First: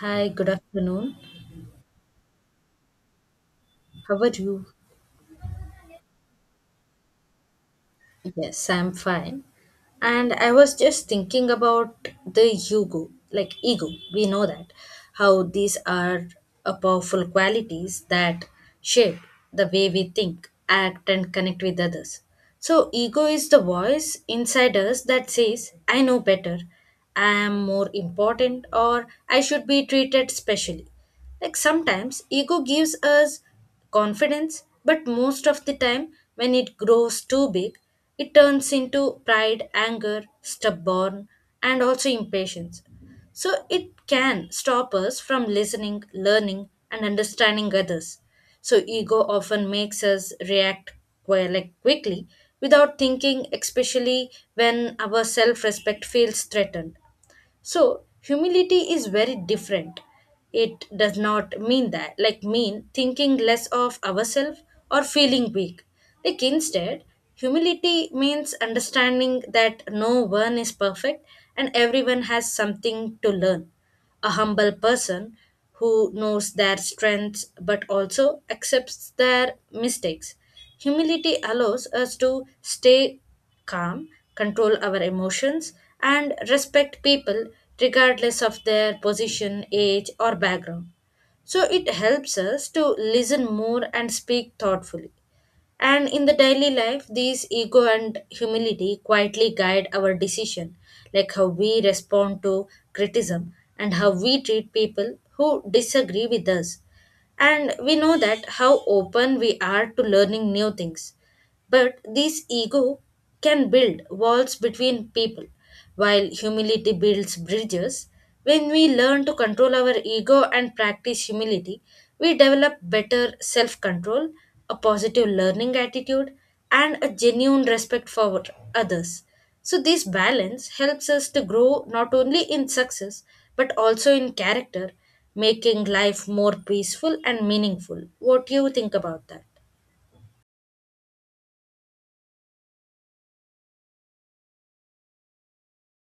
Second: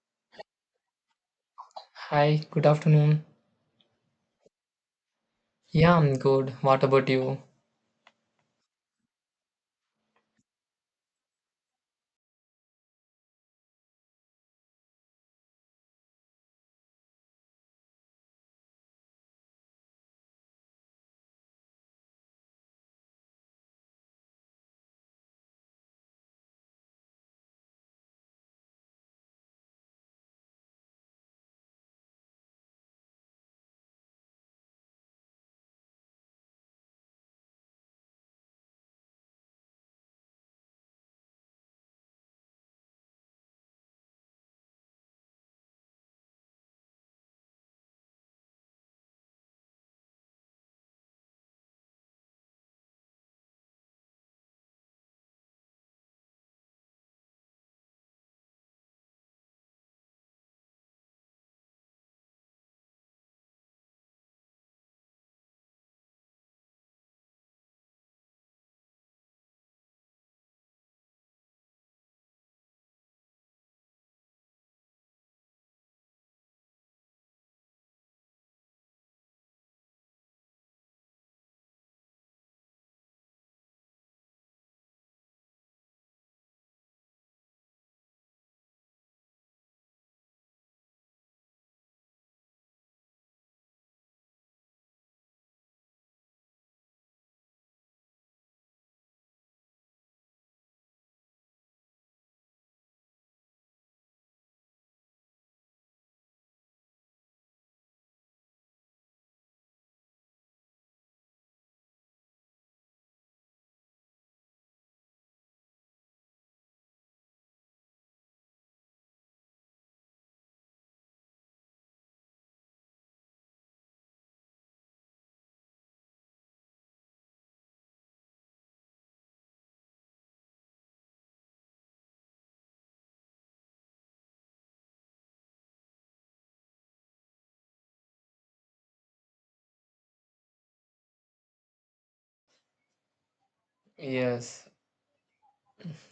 Hi, good afternoon. Hi, good afternoon. How are you? Yeah, I'm good. What about you? Yes, I'm fine. And I was just thinking about the ego, like ego. We know that how these are a powerful qualities that shape the way we think, act, and connect with others. So, ego is the voice inside us that says, I know better, I am more important, or I should be treated specially. Like sometimes ego gives us confidence, but most of the time, when it grows too big, it turns into pride, anger, stubborn, and also impatience. So it can stop us from listening, learning, and understanding others. So ego often makes us react quickly without thinking, especially when our self-respect feels threatened. So humility is very different. It does not mean that, like mean thinking less of ourselves or feeling weak. Like instead, humility means understanding that no one is perfect and everyone has something to learn. A humble person who knows their strengths but also accepts their mistakes. Humility allows us to stay calm, control our emotions, and respect people regardless of their position, age, or background. So it helps us to listen more and speak thoughtfully. And in the daily life, these ego and humility quietly guide our decision, like how we respond to criticism and how we treat people who disagree with us. And we know that how open we are to learning new things. But this ego can build walls between people, while humility builds bridges. When we learn to control our ego and practice humility, we develop better self control, a positive learning attitude, and a genuine respect for others. So, this balance helps us to grow not only in success but also in character, making life more peaceful and meaningful. What do you think about that? Yes,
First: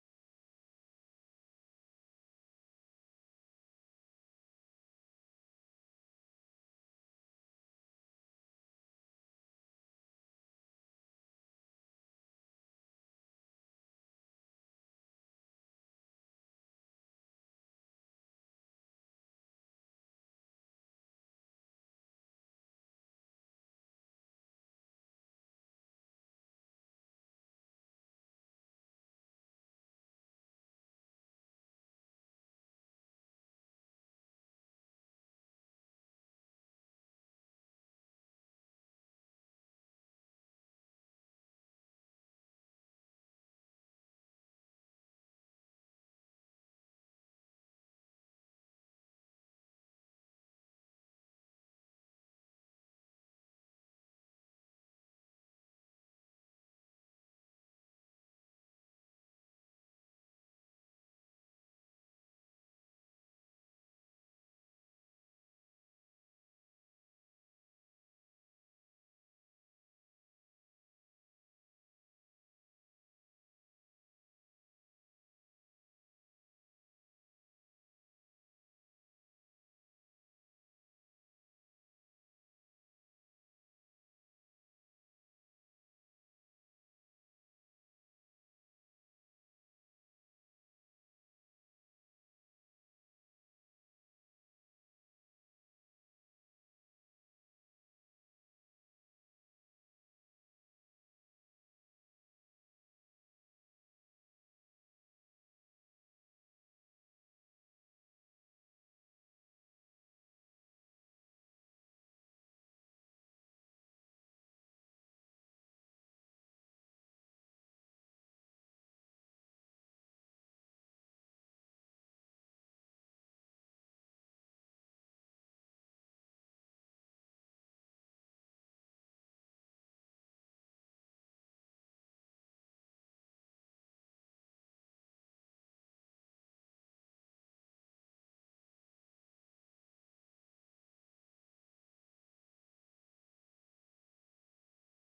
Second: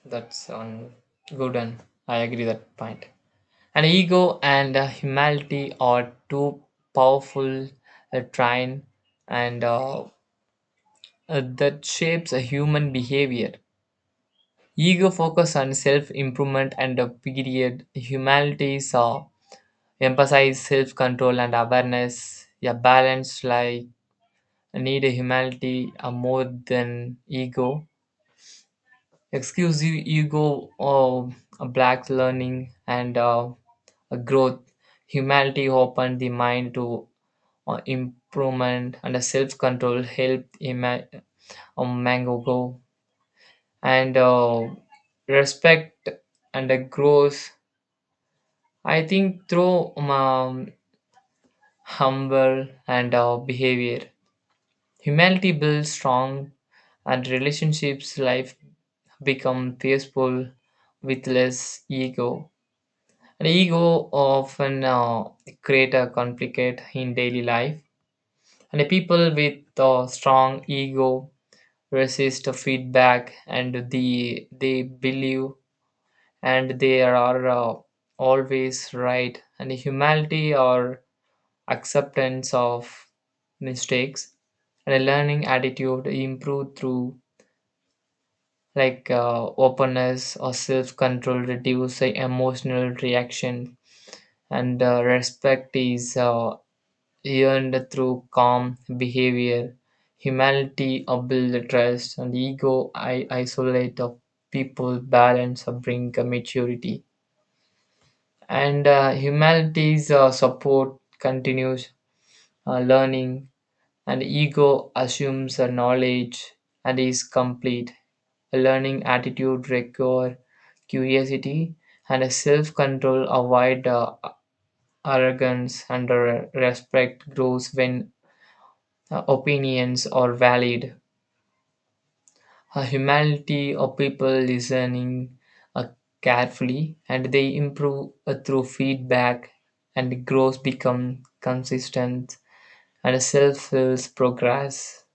that's on good and I agree that point. An ego and humility are two powerful train and that shapes a human behavior. Ego focus on self-improvement and a period. Humility emphasize self-control and awareness. A balance like need a humility more than ego excuse you ego or a black learning and a growth humanity opened the mind to improvement and a self-control helped mango grow and respect and a growth. I think through humble and behavior humanity builds strong and relationships life become peaceful with less ego. And ego often create a conflict in daily life. And people with a strong ego resist feedback and they believe and they are always right. And humility or acceptance of mistakes and a learning attitude improve through like openness or self-control reduce the emotional reaction and respect is earned through calm behavior, humility, builds trust, and isolate of people, balance, bring maturity. And humanity's support continues learning, and ego assumes knowledge and is complete. A learning attitude require curiosity and a self-control avoid arrogance and respect grows when opinions are valid. A humanity of people listening uh, carefully and they improve through feedback and growth become consistent and self-fills progress.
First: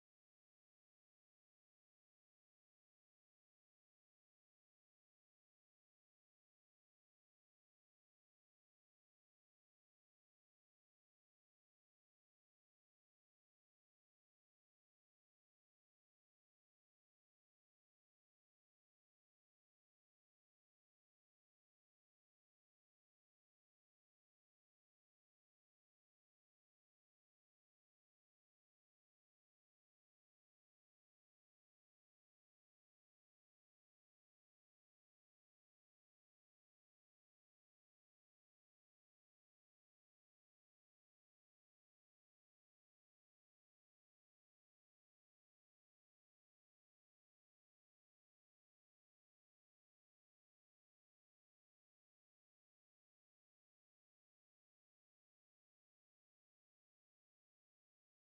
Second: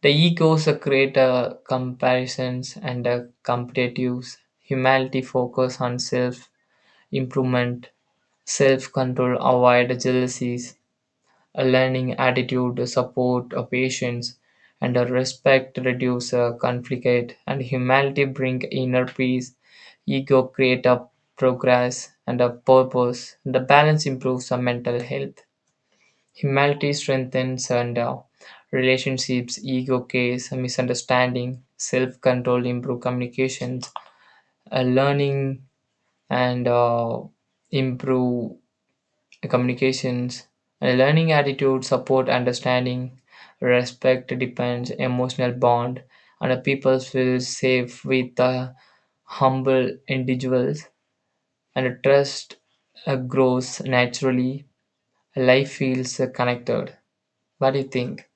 The egos create comparisons and competitives. Humanity focus on self-improvement, self-control, avoid jealousies. A learning attitude, support, a patience, and a respect reduce conflict, and humility bring inner peace. Ego create a progress and a purpose. The balance improves our mental health. Humility strengthens and relationships, ego case, misunderstanding, self-control, improve communications, learning and improve communications. A learning attitude support understanding, respect depends, emotional bond, and a people feel safe with the humble individuals, and a trust grows naturally. Life feels connected. What do you think?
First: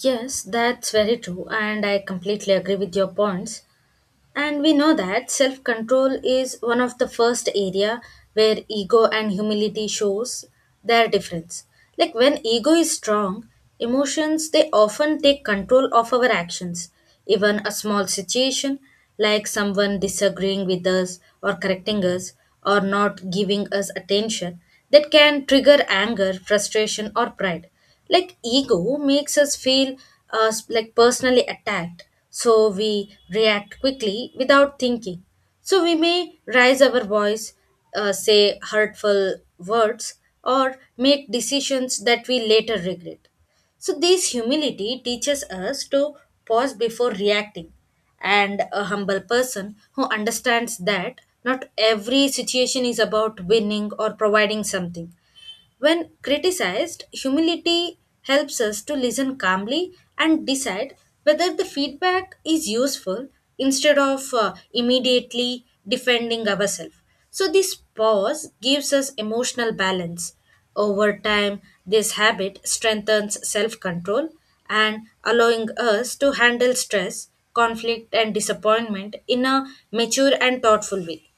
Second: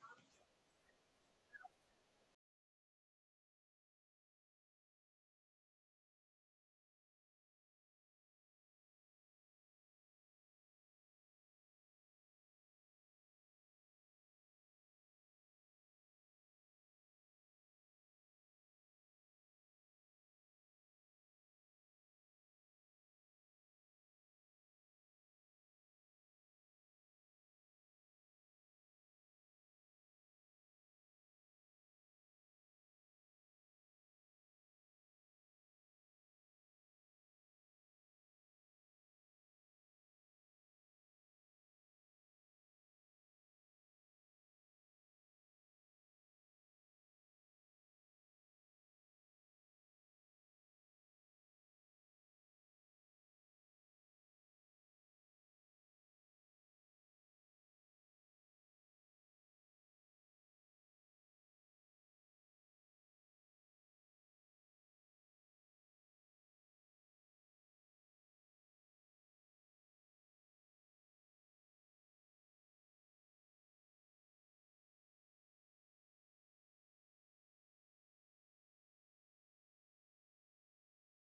Yes, that's very true, and I completely agree with your points. And we know that self control is one of the first area where ego and humility shows their difference. Like when ego is strong, emotions they often take control of our actions. Even a small situation like someone disagreeing with us or correcting us or not giving us attention that can trigger anger, frustration or pride. Like ego makes us feel like personally attacked, so we react quickly without thinking. So we may raise our voice, say hurtful words, or make decisions that we later regret. So this humility teaches us to pause before reacting. And a humble person who understands that not every situation is about winning or providing something. When criticized, humility helps us to listen calmly and decide whether the feedback is useful instead of immediately defending ourselves. So, this pause gives us emotional balance. Over time, this habit strengthens self control and allowing us to handle stress, conflict, and disappointment in a mature and thoughtful way.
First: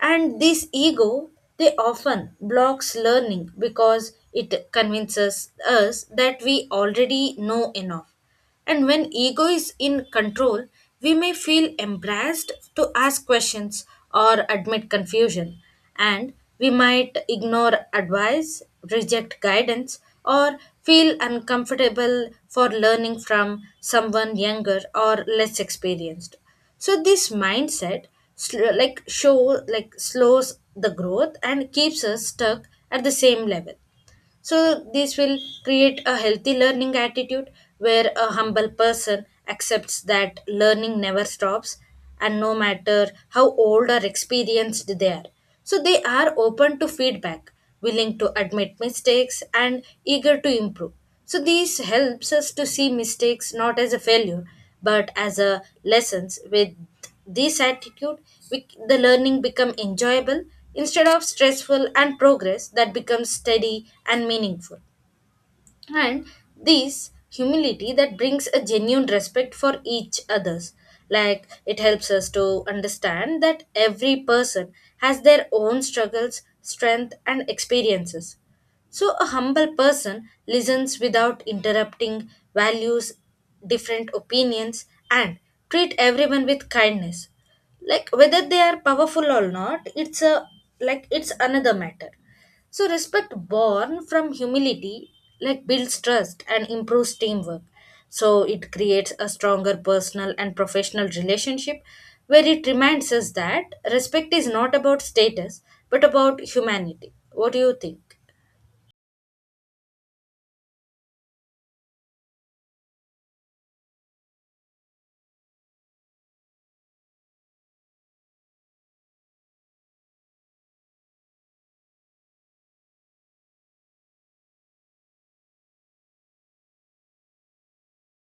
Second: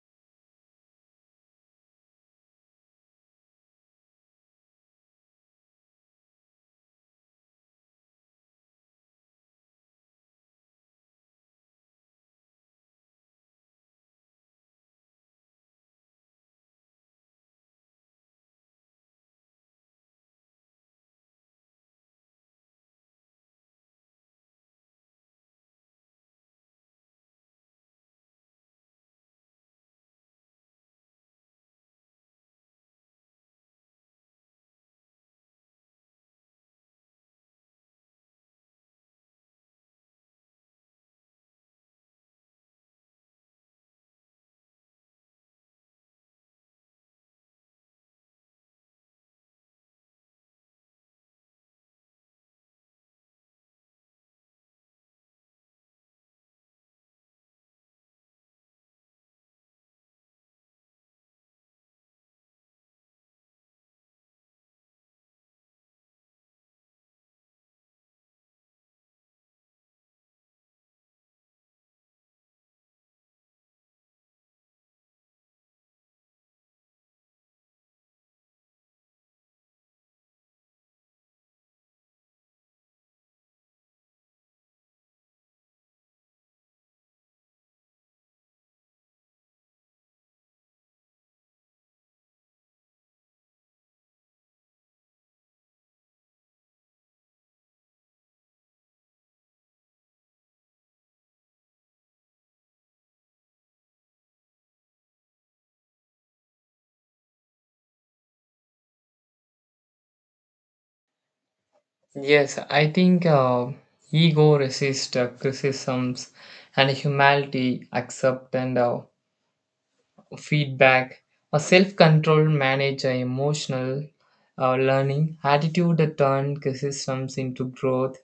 And this ego, they often blocks learning because it convinces us that we already know enough. And when ego is in control, we may feel embarrassed to ask questions or admit confusion. And we might ignore advice, reject guidance, or feel uncomfortable for learning from someone younger or less experienced. So this mindset sl- like show like slows the growth and keeps us stuck at the same level. So, this will create a healthy learning attitude where a humble person accepts that learning never stops, and no matter how old or experienced they are. So, they are open to feedback, willing to admit mistakes, and eager to improve. So, this helps us to see mistakes not as a failure but as a lessons. With this attitude, the learning become enjoyable instead of stressful, and progress that becomes steady and meaningful. And this humility that brings a genuine respect for each others. Like it helps us to understand that every person has their own struggles, strength and experiences. So, a humble person listens without interrupting, values different opinions, and treat everyone with kindness. Like whether they are powerful or not, it's a like it's another matter. So, respect born from humility like builds trust and improves teamwork. So, it creates a stronger personal and professional relationship where it reminds us that respect is not about status but about humanity. What do you think? Yes, I think ego resists criticisms, and humanity accept and feedback, a self-control manage a emotional learning attitude turn systems into growth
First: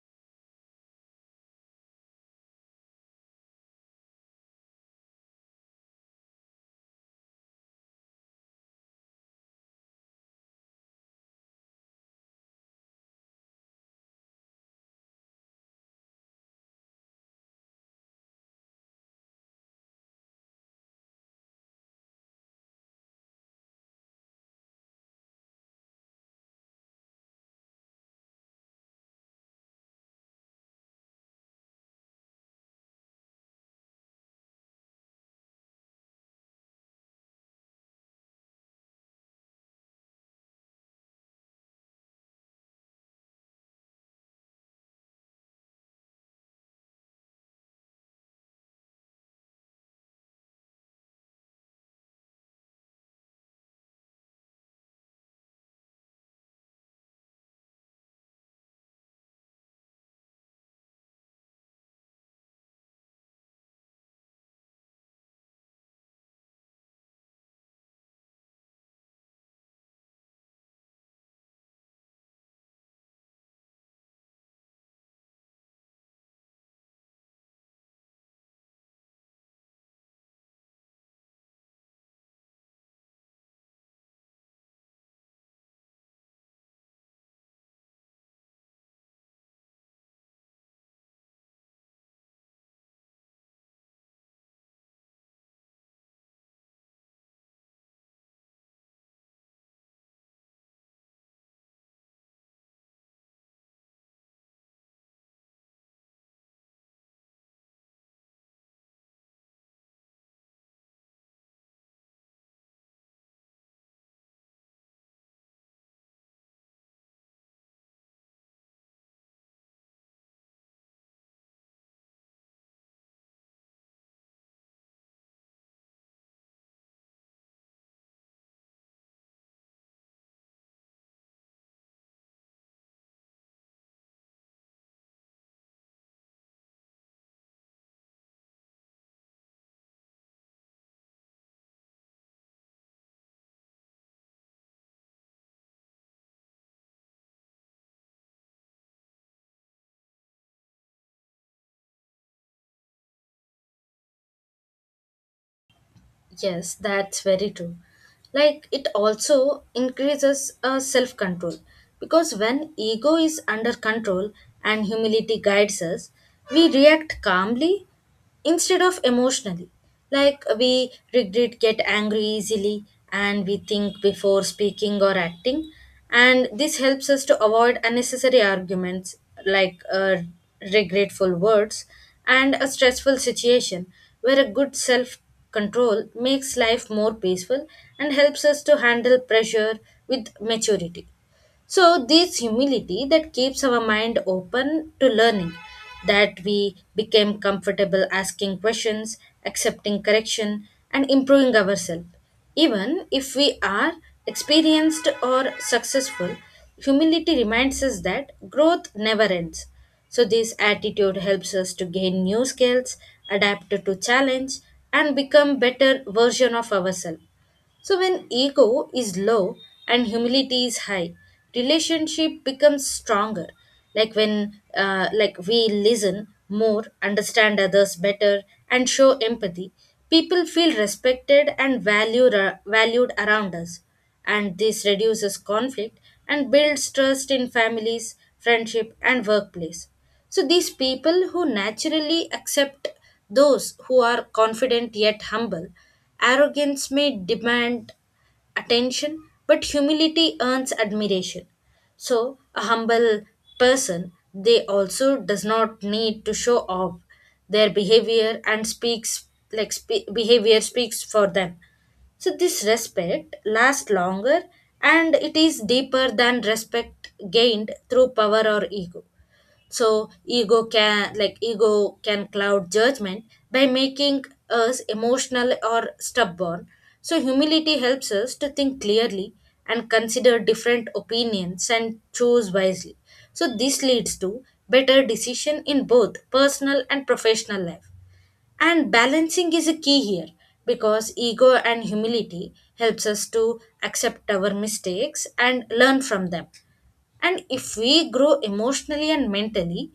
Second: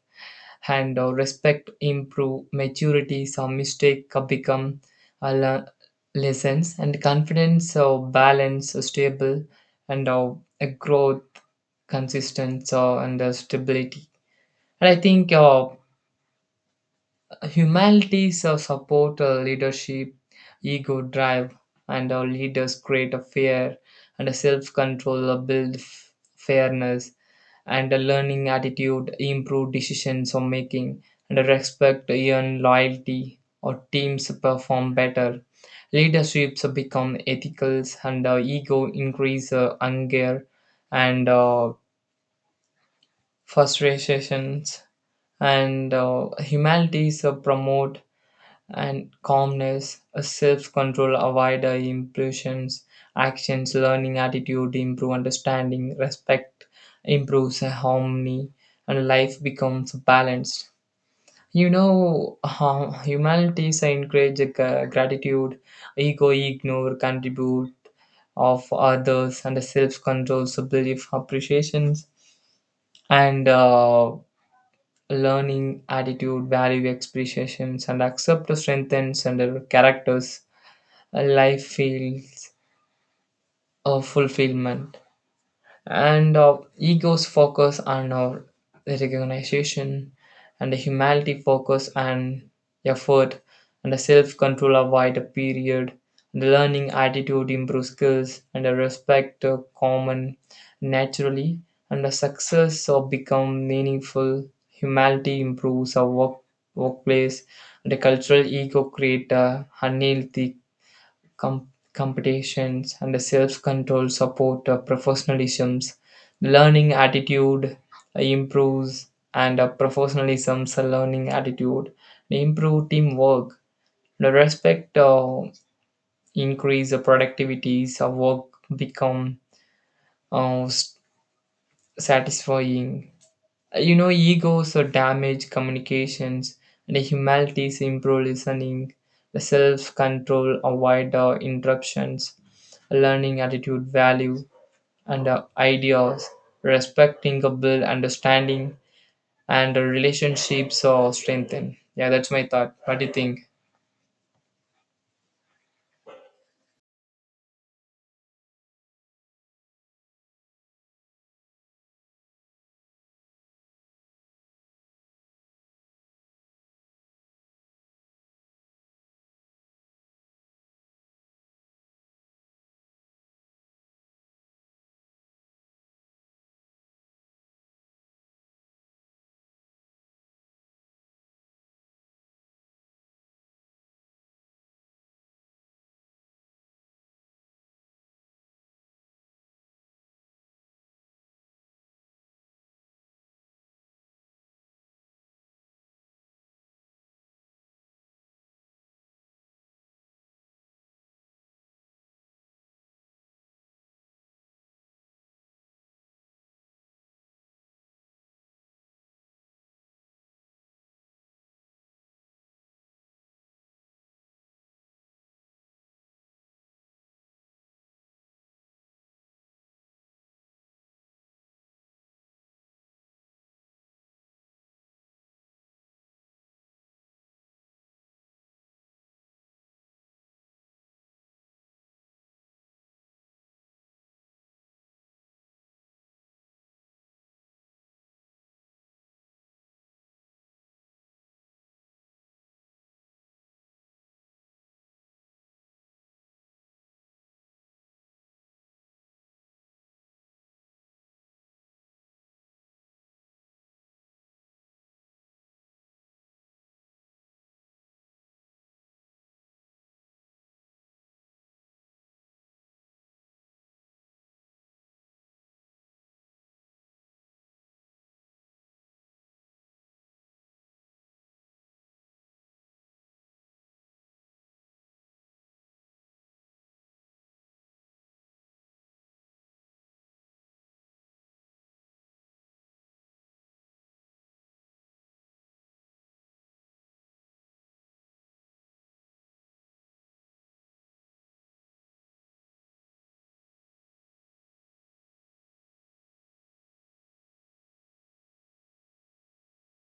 and respect improve maturity, some mistake become uh, le- lessons and confidence balance stable and a growth consistent and stability. And I think humanities support leadership, ego drive and our leaders create a fair and a self-control build fairness and a learning attitude improve decisions or making and a respect earn loyalty or teams perform better, leaderships become ethical and ego increase anger and frustrations and humanities promote and calmness, a self-control, avoid impulsions, actions, learning attitude, improve understanding, respect, improves harmony, and life becomes balanced. You know, humanity is encourage gratitude, ego ignore, contribute of others, and self-control, so belief, appreciations, and learning attitude, value expressions, and accept strengthens and characters, a life feels of fulfillment and ego's focus on our recognition and the humanity focus and effort and the self-control avoid a period, the learning attitude improves skills and the respect common naturally and the success of become meaningful, humanity improves our work, workplace and the cultural ego create a unhealthy competitions and self-control support professionalism, learning attitude improves and professionalism's learning attitude improve teamwork, the respect increase the productivities of work become uh, s- satisfying. You know, egos are damage communications, and humanities improve listening, the self control, avoid interruptions, learning attitude, value, and ideas, respecting a build understanding, and relationships are strengthened. Yeah, that's my thought. What do you think? Yes, that's very true. Like it also increases self control because when ego is under control and humility guides us, we react calmly instead of emotionally. Like we regret, get angry easily, and we think before speaking or acting, and this helps us to avoid unnecessary arguments, like regretful words and a stressful situation where a good self control makes life more peaceful and helps us to handle pressure with maturity. So, this humility that keeps our mind open to learning, that we became comfortable asking questions, accepting correction, and improving ourselves. Even if we are experienced or successful, humility reminds us that growth never ends. So, this attitude helps us to gain new skills, adapt to challenge, and become better version of ourselves. So, when ego is low and humility is high, relationship becomes stronger. Like when we listen more, understand others better, and show empathy, people feel respected and valued, valued around us, and this reduces conflict and builds trust in families, friendship, and workplace. So these people who naturally accept those who are confident yet humble, arrogance may demand attention, but humility earns admiration. So a humble person, they also does not need to show off their behavior and speaks behavior speaks for them. So this respect lasts longer and it is deeper than respect gained through power or ego. So ego can cloud judgment by making us emotional or stubborn. So humility helps us to think clearly and consider different opinions and choose wisely. So this leads to better decision in both personal and professional life. And balancing is a key here because ego and humility helps us to accept our mistakes and learn from them. And if we grow emotionally and mentally,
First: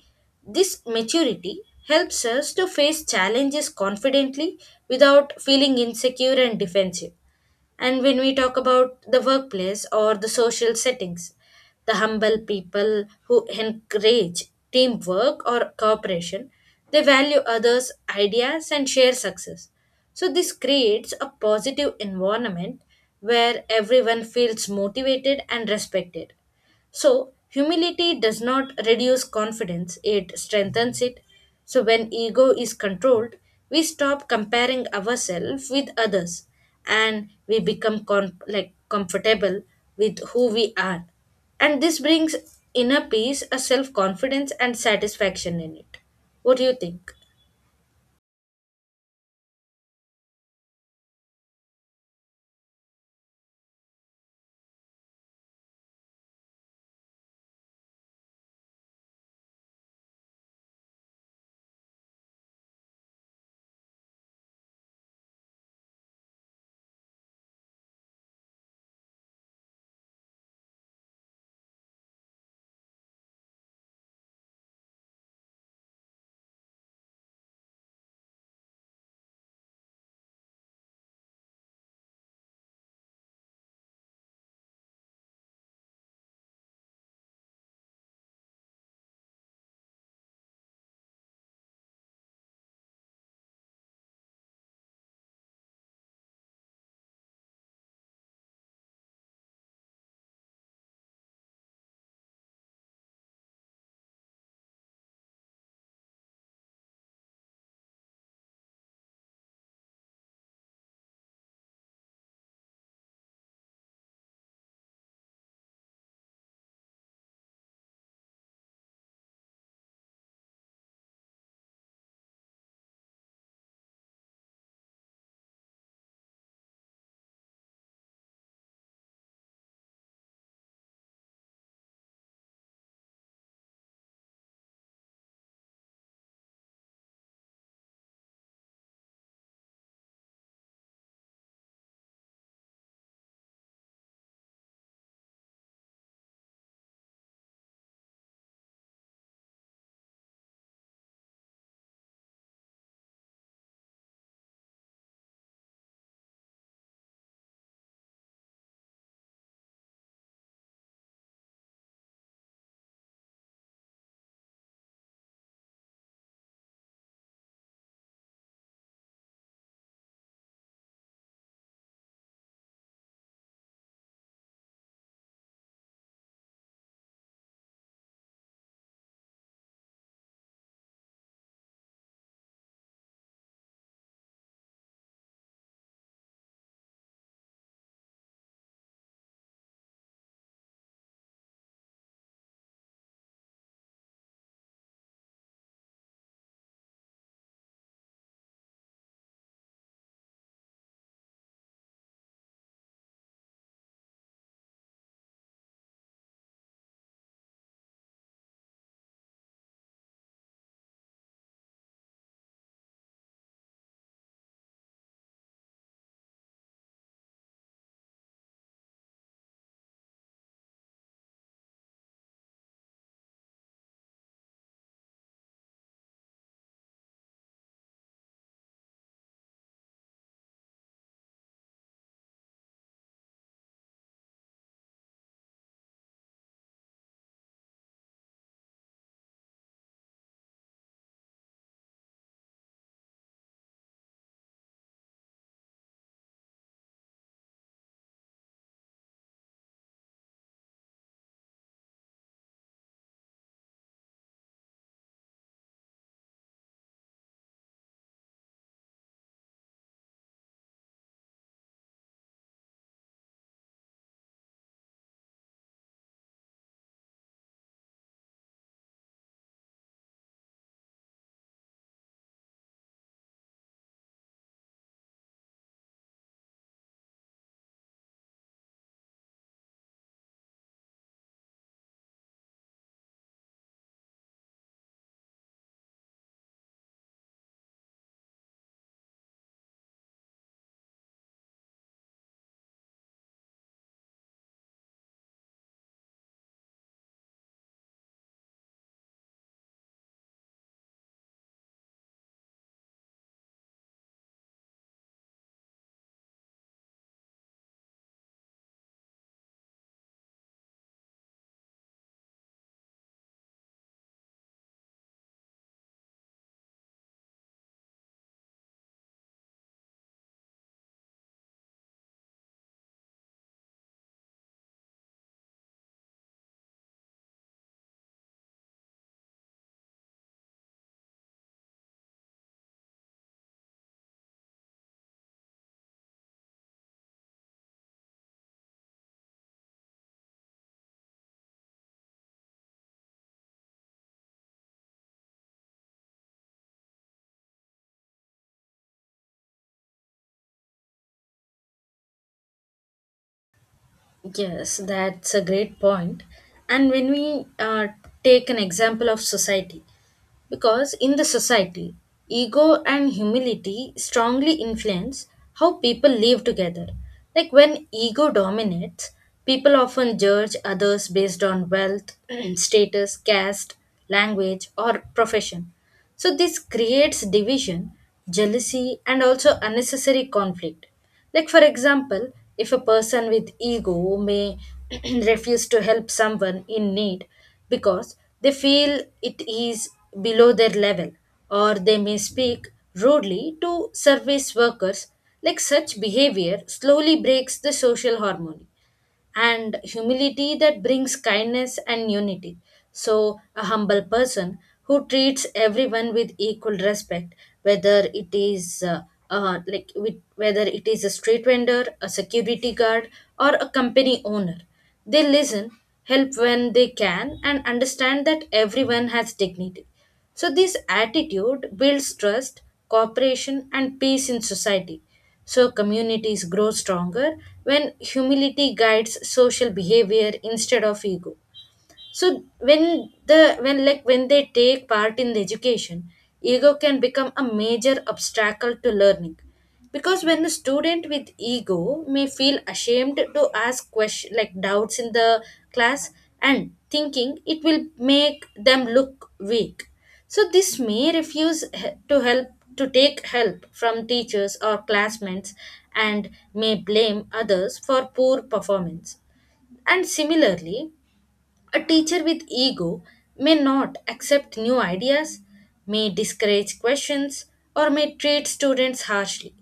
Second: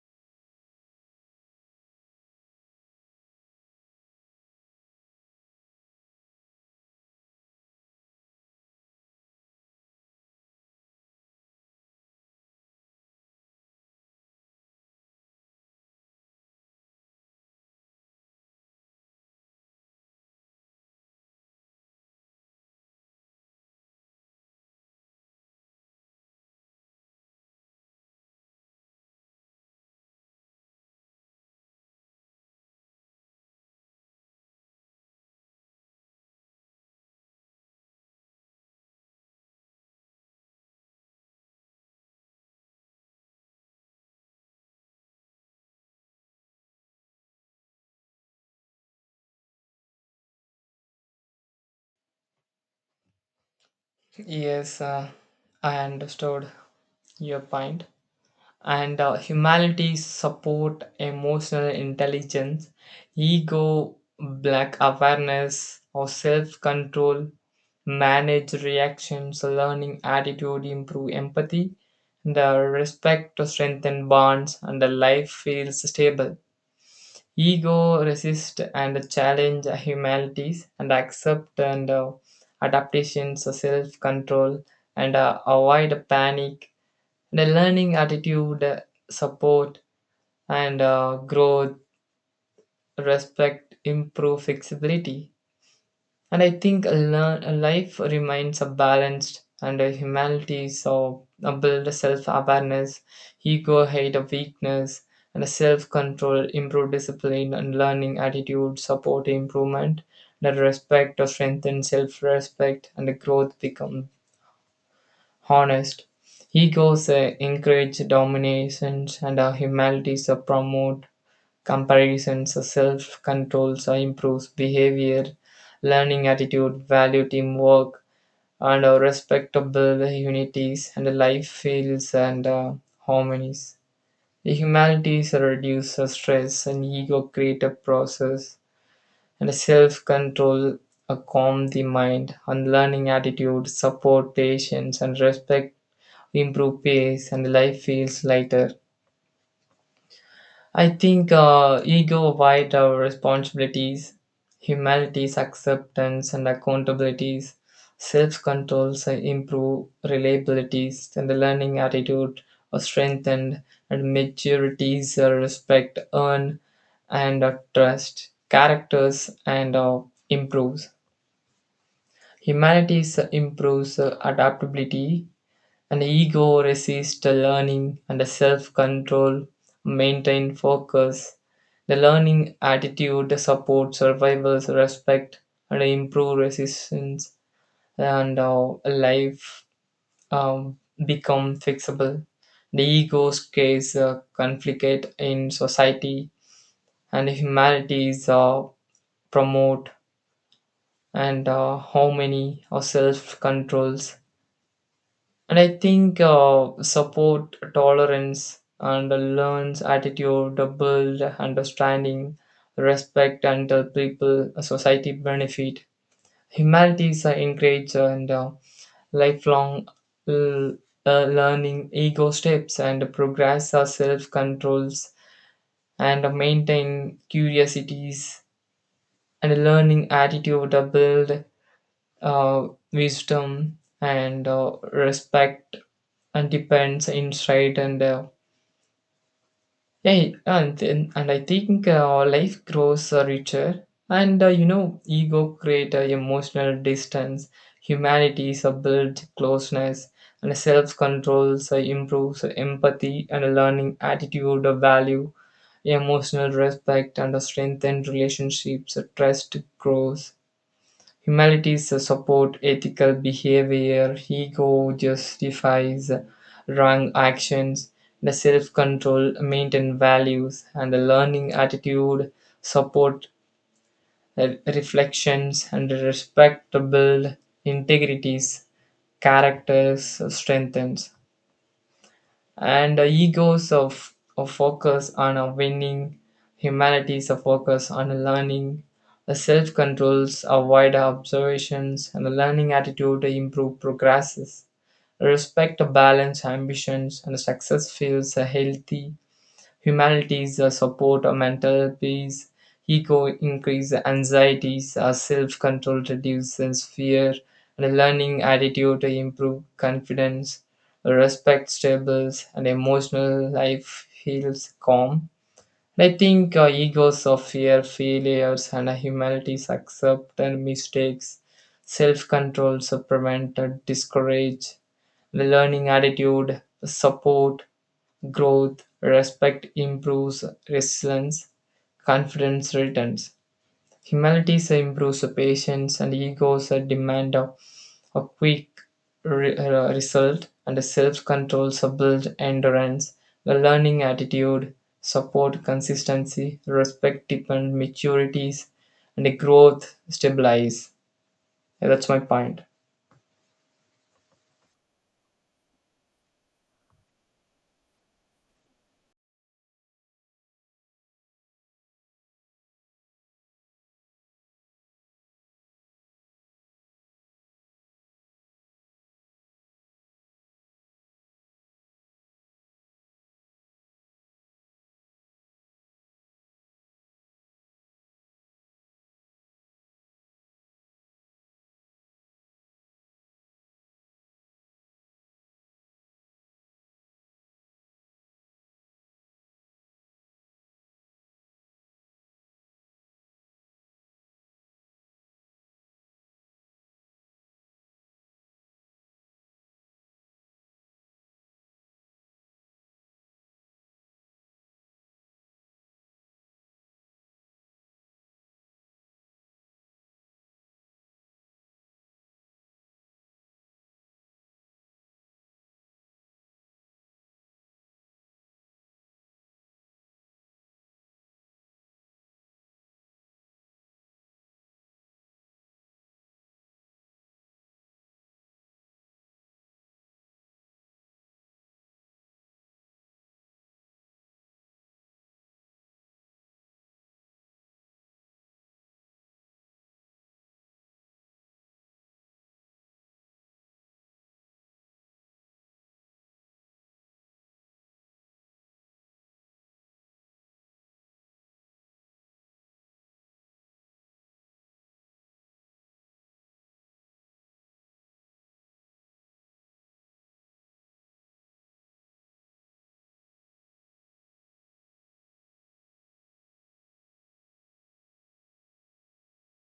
this maturity helps us to face challenges confidently without feeling insecure and defensive. And when we talk about the workplace or the social settings, the humble people who encourage teamwork or cooperation, they value others' ideas and share success. So, this creates a positive environment where everyone feels motivated and respected. So, humility does not reduce confidence, it strengthens it. So, when ego is controlled, we stop comparing ourselves with others and we become comfortable with who we are. And this brings inner peace, a self confidence, and satisfaction in it. What do you think? Yes, I understood your point. And humanities support emotional intelligence, ego, black awareness, or self control, manage reactions, learning attitude, improve empathy, the respect to strengthen bonds, and the life feels stable. Ego resist and challenge humanities and accept and adaptations, self control, and avoid panic. The learning attitude support and growth, respect, improve flexibility. And I think learn, life remains a balanced and a humanity. So build self awareness, ego hate a weakness, and a self control, improve discipline and learning attitude, support improvement. That respect or strengthen self respect and the growth become honest. Egos encourage dominations and our humanities promote comparisons, self control improves behavior, learning attitude, value teamwork, and respectable unities, and life feels and harmonies. The humanities reduce stress and ego creative process, and self control calm the mind, and learning attitude support patience and respect improve pace, and life feels lighter. I think ego avoid our responsibilities, humanities, acceptance and accountabilities, self-controls improve, reliabilities and the learning attitude are strengthened and maturities respect, earn and trust, characters and improves. Humanities improves adaptability, an ego resists the learning and the self control maintain focus. The learning attitude supports survivor's respect and improve resistance and life um, become fixable. The ego's case conflict in society and humanities promote and how many or self controls. And I think support, tolerance, and a learns attitude, a build understanding, respect, and people, a society benefit. Humanities are encouraged and lifelong l- learning, ego steps, and progress are self controls, and maintain curiosities and a learning attitude, a build wisdom and respect and depends insight and yeah and then- and I think life grows richer and you know ego create emotional distance, humanity builds closeness and self control improves empathy and learning attitude of value emotional respect and strengthened relationships, trust grows. Humanities support ethical behavior, ego justifies wrong actions, the self control maintain values, and the learning attitude support reflections and respectable integrities, characters strengthens and egos of focus on a winning, humanities a focus on a learning, the self controls a wider observations and the learning attitude improve progresses, respect a balance ambitions and success feels a healthy. Humanities support mental peace, ego increase anxieties, self control reduces fear, and learning attitude to improve confidence, respect stables, and emotional life feels calm. And I think egos of fear, failures, and humanities accept and mistakes. Self control, prevent, discourage, the learning attitude, support, growth, respect improves resilience, confidence returns. Humility improves patience, and egos demand a quick result, and self control build endurance. The learning attitude support consistency, respect depend maturities, and growth stabilize. Yeah, that's my point. Yes, that's a great point. And when we take an example of society, because in the society, ego and humility strongly influence how people live together. Like when ego dominates, people often judge others based on wealth, status, caste, language, or profession. So this creates division, jealousy, and also unnecessary conflict. Like, for example, if a person with ego may refuse to help someone in need because they feel it is below their level, or they may speak rudely to service workers, like such behavior slowly breaks the social harmony, and humility that brings kindness and unity. So, a humble person who treats everyone with equal respect, whether it is whether it is a street vendor, a security guard, or a company owner, they listen, help when they can, and understand that everyone has dignity. So, this attitude builds trust, cooperation, and peace in society. So communities grow stronger when humility guides social behavior instead of ego. So when they take part in the education, ego can become a major obstacle to learning. Because when a student with ego may feel ashamed to ask question like doubts in the class and thinking it will make them look weak. So this may refuse to help, to take help from teachers or classmates, and may blame others for poor performance. And similarly, a teacher with ego may not accept new ideas, may discourage questions, or may treat students harshly.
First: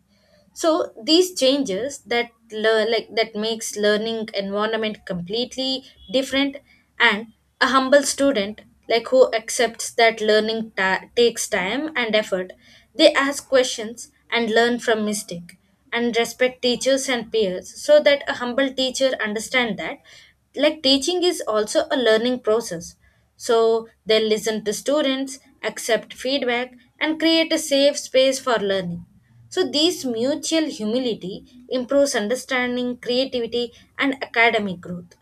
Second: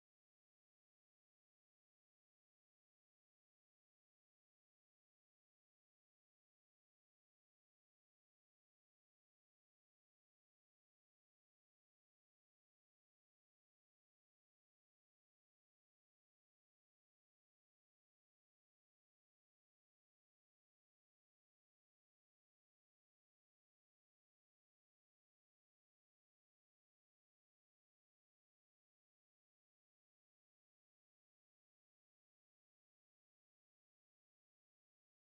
So these changes that that makes learning environment completely different. And a humble student like who accepts that learning takes time and effort, they ask questions and learn from mistake and respect teachers and peers. So that a humble teacher understand that like teaching is also a learning process, so they listen to students, accept feedback, and create a safe space for learning. So, these mutual humility improves understanding, creativity, and academic growth.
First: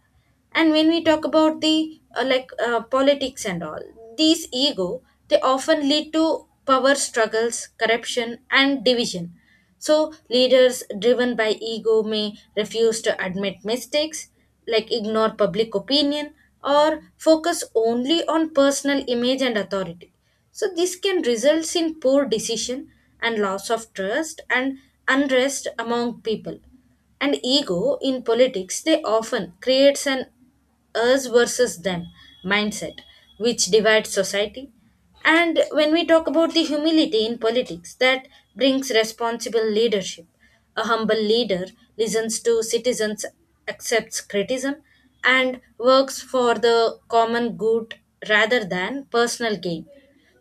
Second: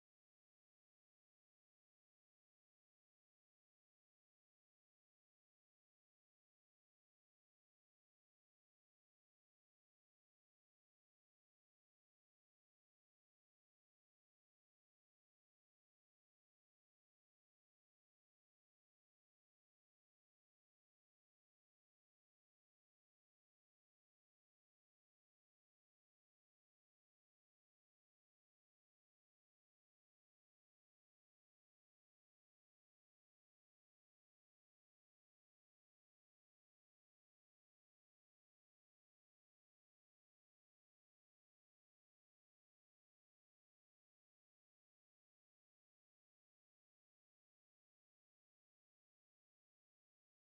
And when we talk about the politics and all, these ego they often lead to power struggles, corruption and division. So leaders driven by ego may refuse to admit mistakes, like ignore public opinion or focus only on personal image and authority. So this can result in poor decision and loss of trust and unrest among people. And ego in politics, they often creates an us versus them mindset, which divides society. And when we talk about the humility in politics, that brings responsible leadership. A humble leader listens to citizens, accepts criticism, and works for the common good rather than personal gain.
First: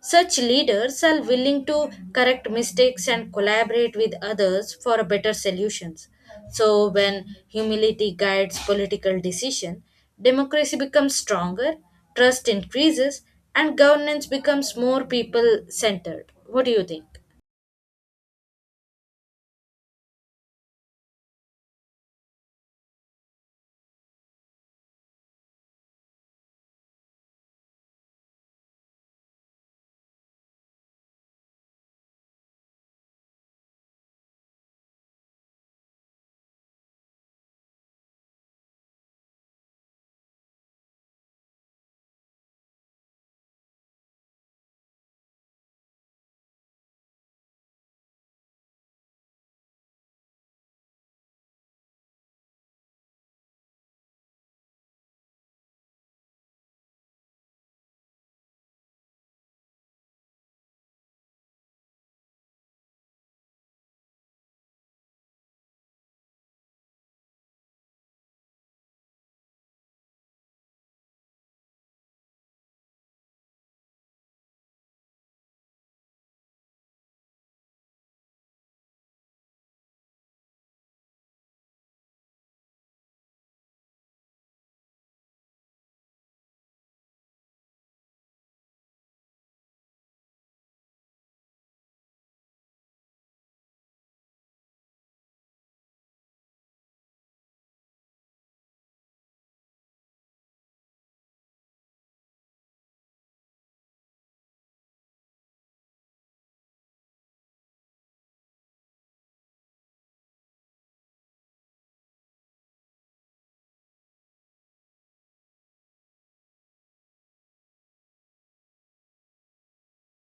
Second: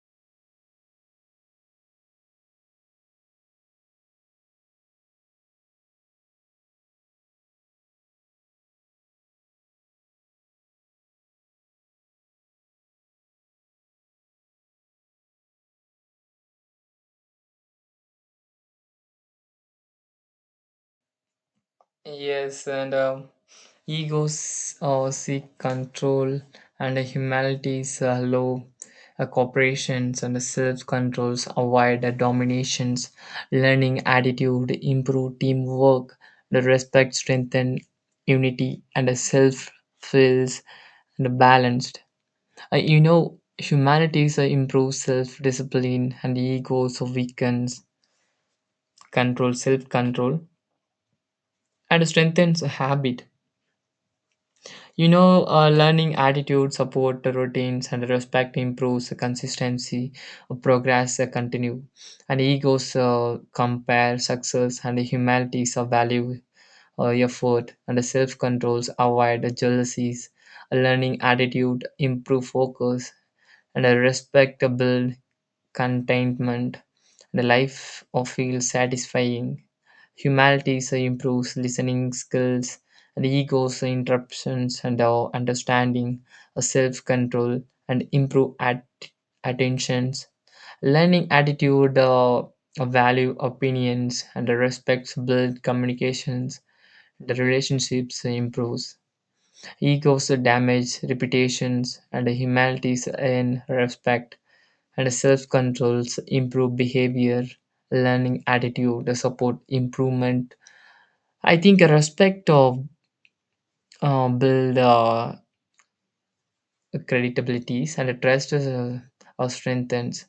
Such leaders are willing to correct mistakes and collaborate with others for better solutions. So when humility guides political decision, democracy becomes stronger, trust increases, and governance becomes more people centered. What do you think? Yes, and egos seek control, and humanity's low corporations and self controls avoid dominations. Learning attitude improve teamwork. The respect strengthen unity, and the self feels and balanced. You know, humanities improve self discipline, and egos weakens control, self control, and strengthens habit. You know, learning attitude, support the routines, and respect improves the consistency, progress continue, and egos compare success and humanities of value, effort, and the self controls avoid the jealousies. A learning attitude improve focus, and a respectable contentment. The life of feel satisfying. Humility so improves listening skills, and ego so interruptions and our understanding, a self control, and improve at attentions. Learning attitude, value opinions, and respects build communications. The relationships so improves. Egos damage reputations, and humanities in respect and self controls improve behavior. Learning attitude support improvement. I think a respect of build creditabilities and a trust strengthens.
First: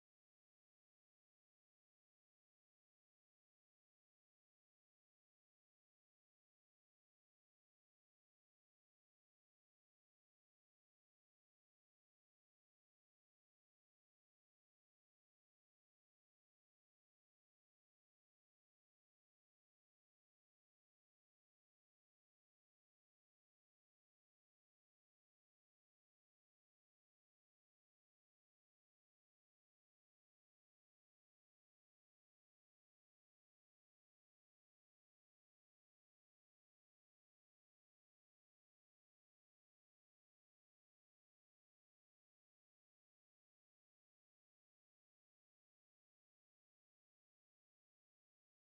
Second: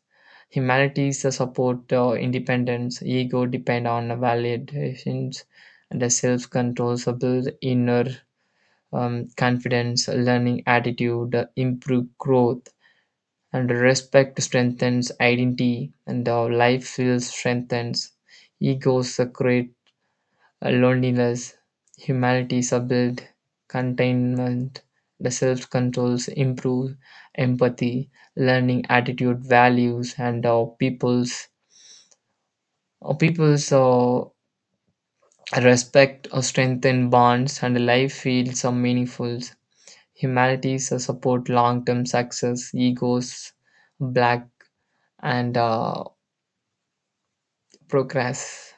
Humanities support independence, ego depend on validations, and the self-control so build inner confidence, learning attitude, improve growth, and respect strengthens identity, and life feels strengthens. Egos create loneliness, humanity, subdued containment, the self controls improve empathy, learning attitude, values, and people's respect or strengthen bonds, and life feels meaningful. Humanities support long term success, egos, black, and progress.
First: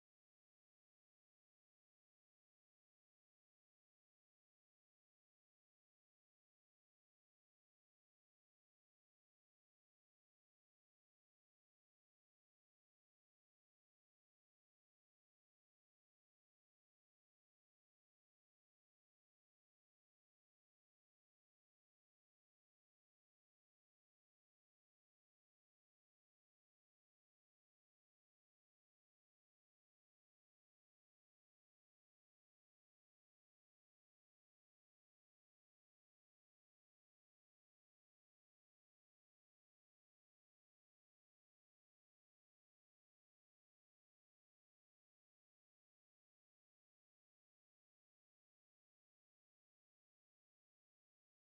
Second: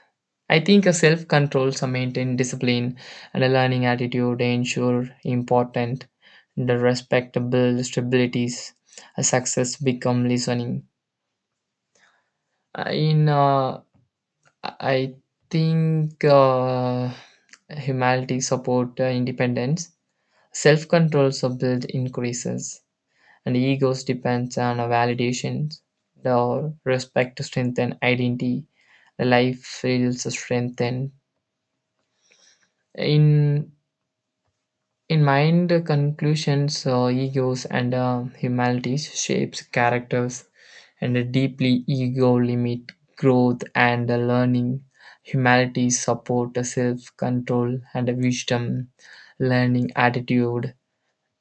I think a self control, some maintain discipline, and a learning attitude ensure important, the respectable stabilities. A success become listening. In I think humanity support independence. Self control so build increases, and egos depends on a validation. The respect to strengthen identity. The life feels strengthened in. In mind, conclusions, egos, and humanities shapes characters, and a deeply ego limit growth and learning. Humanities support self-control and wisdom, learning attitude,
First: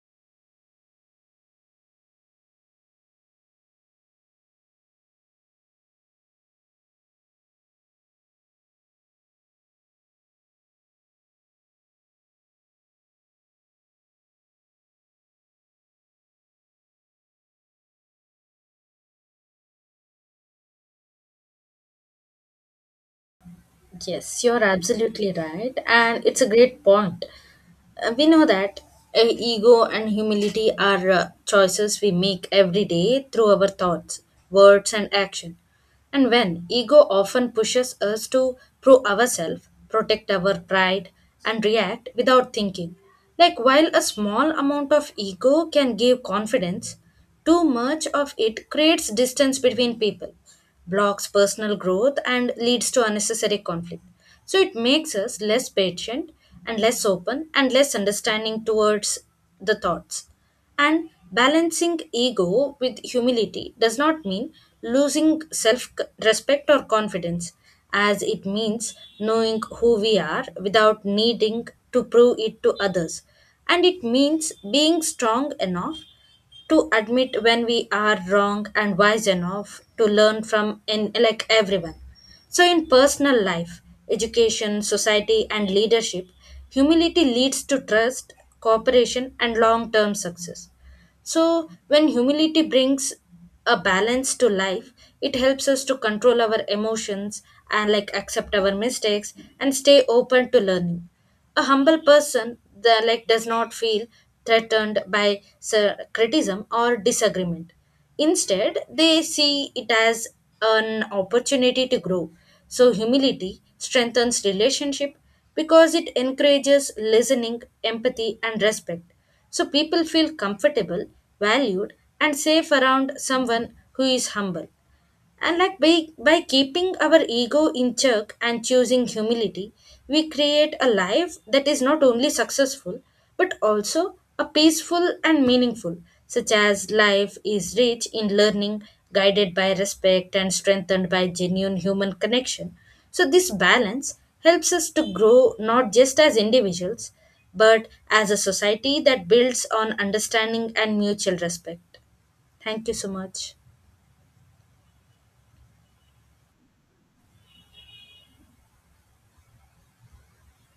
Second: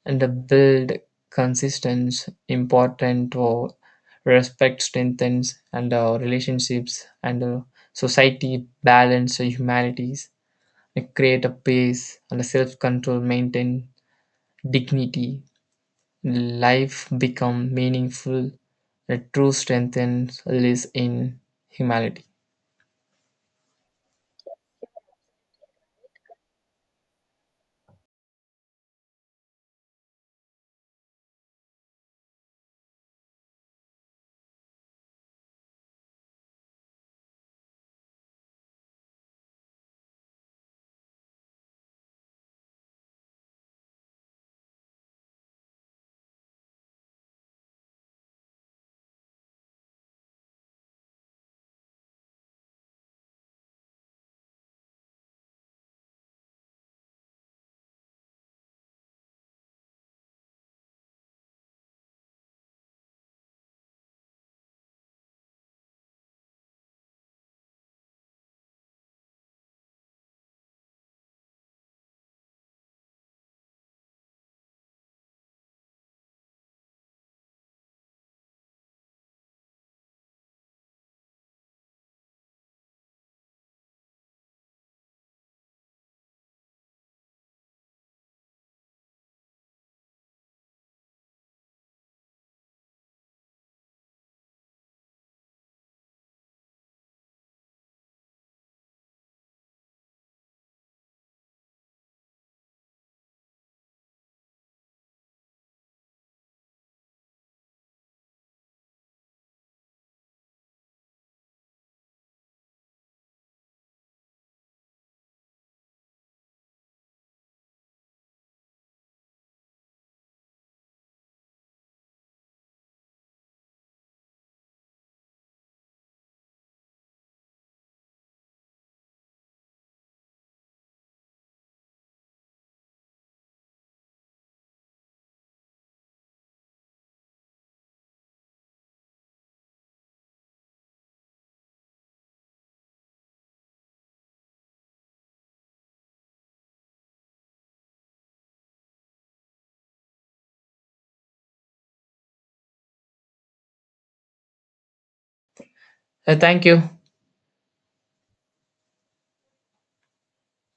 and build consistence. Important for respect strengthens and relationships and society balance humanities, and create a pace and a self-control maintain dignity, life become meaningful, a true strength and lives in humanity. Yes, you're absolutely right, and it's a great point. We know that ego and humility are choices we make every day through our thoughts, words, and action. And when ego often pushes us to prove ourselves, protect our pride, and react without thinking. Like while a small amount of ego can give confidence, too much of it creates distance between people, blocks personal growth, and leads to unnecessary conflict. So it makes us less patient and less open and less understanding towards the thoughts. And balancing ego with humility does not mean losing self respect or confidence, as it means knowing who we are without needing to prove it to others. And it means being strong enough to admit when we are wrong and wise enough to learn from in like everyone. So in personal life, education, society and leadership, humility leads to trust, cooperation and long term success. So, when humility brings a balance to life, it helps us to control our emotions and like accept our mistakes and stay open to learning. A humble person that like does not feel threatened by sir, criticism or disagreement. Instead, they see it as an opportunity to grow. So humility strengthens relationship because it encourages listening, empathy and respect. So people feel comfortable, valued, and safe around someone who is humble. And like by keeping our ego in check and choosing humility, we create a life that is not only successful but also a peaceful and meaningful, such as life is rich in learning, guided by respect and strengthened by genuine human connection. So this balance helps us to grow not just as individuals but as a society that builds on understanding and mutual respect. Thank you so much. Thank you.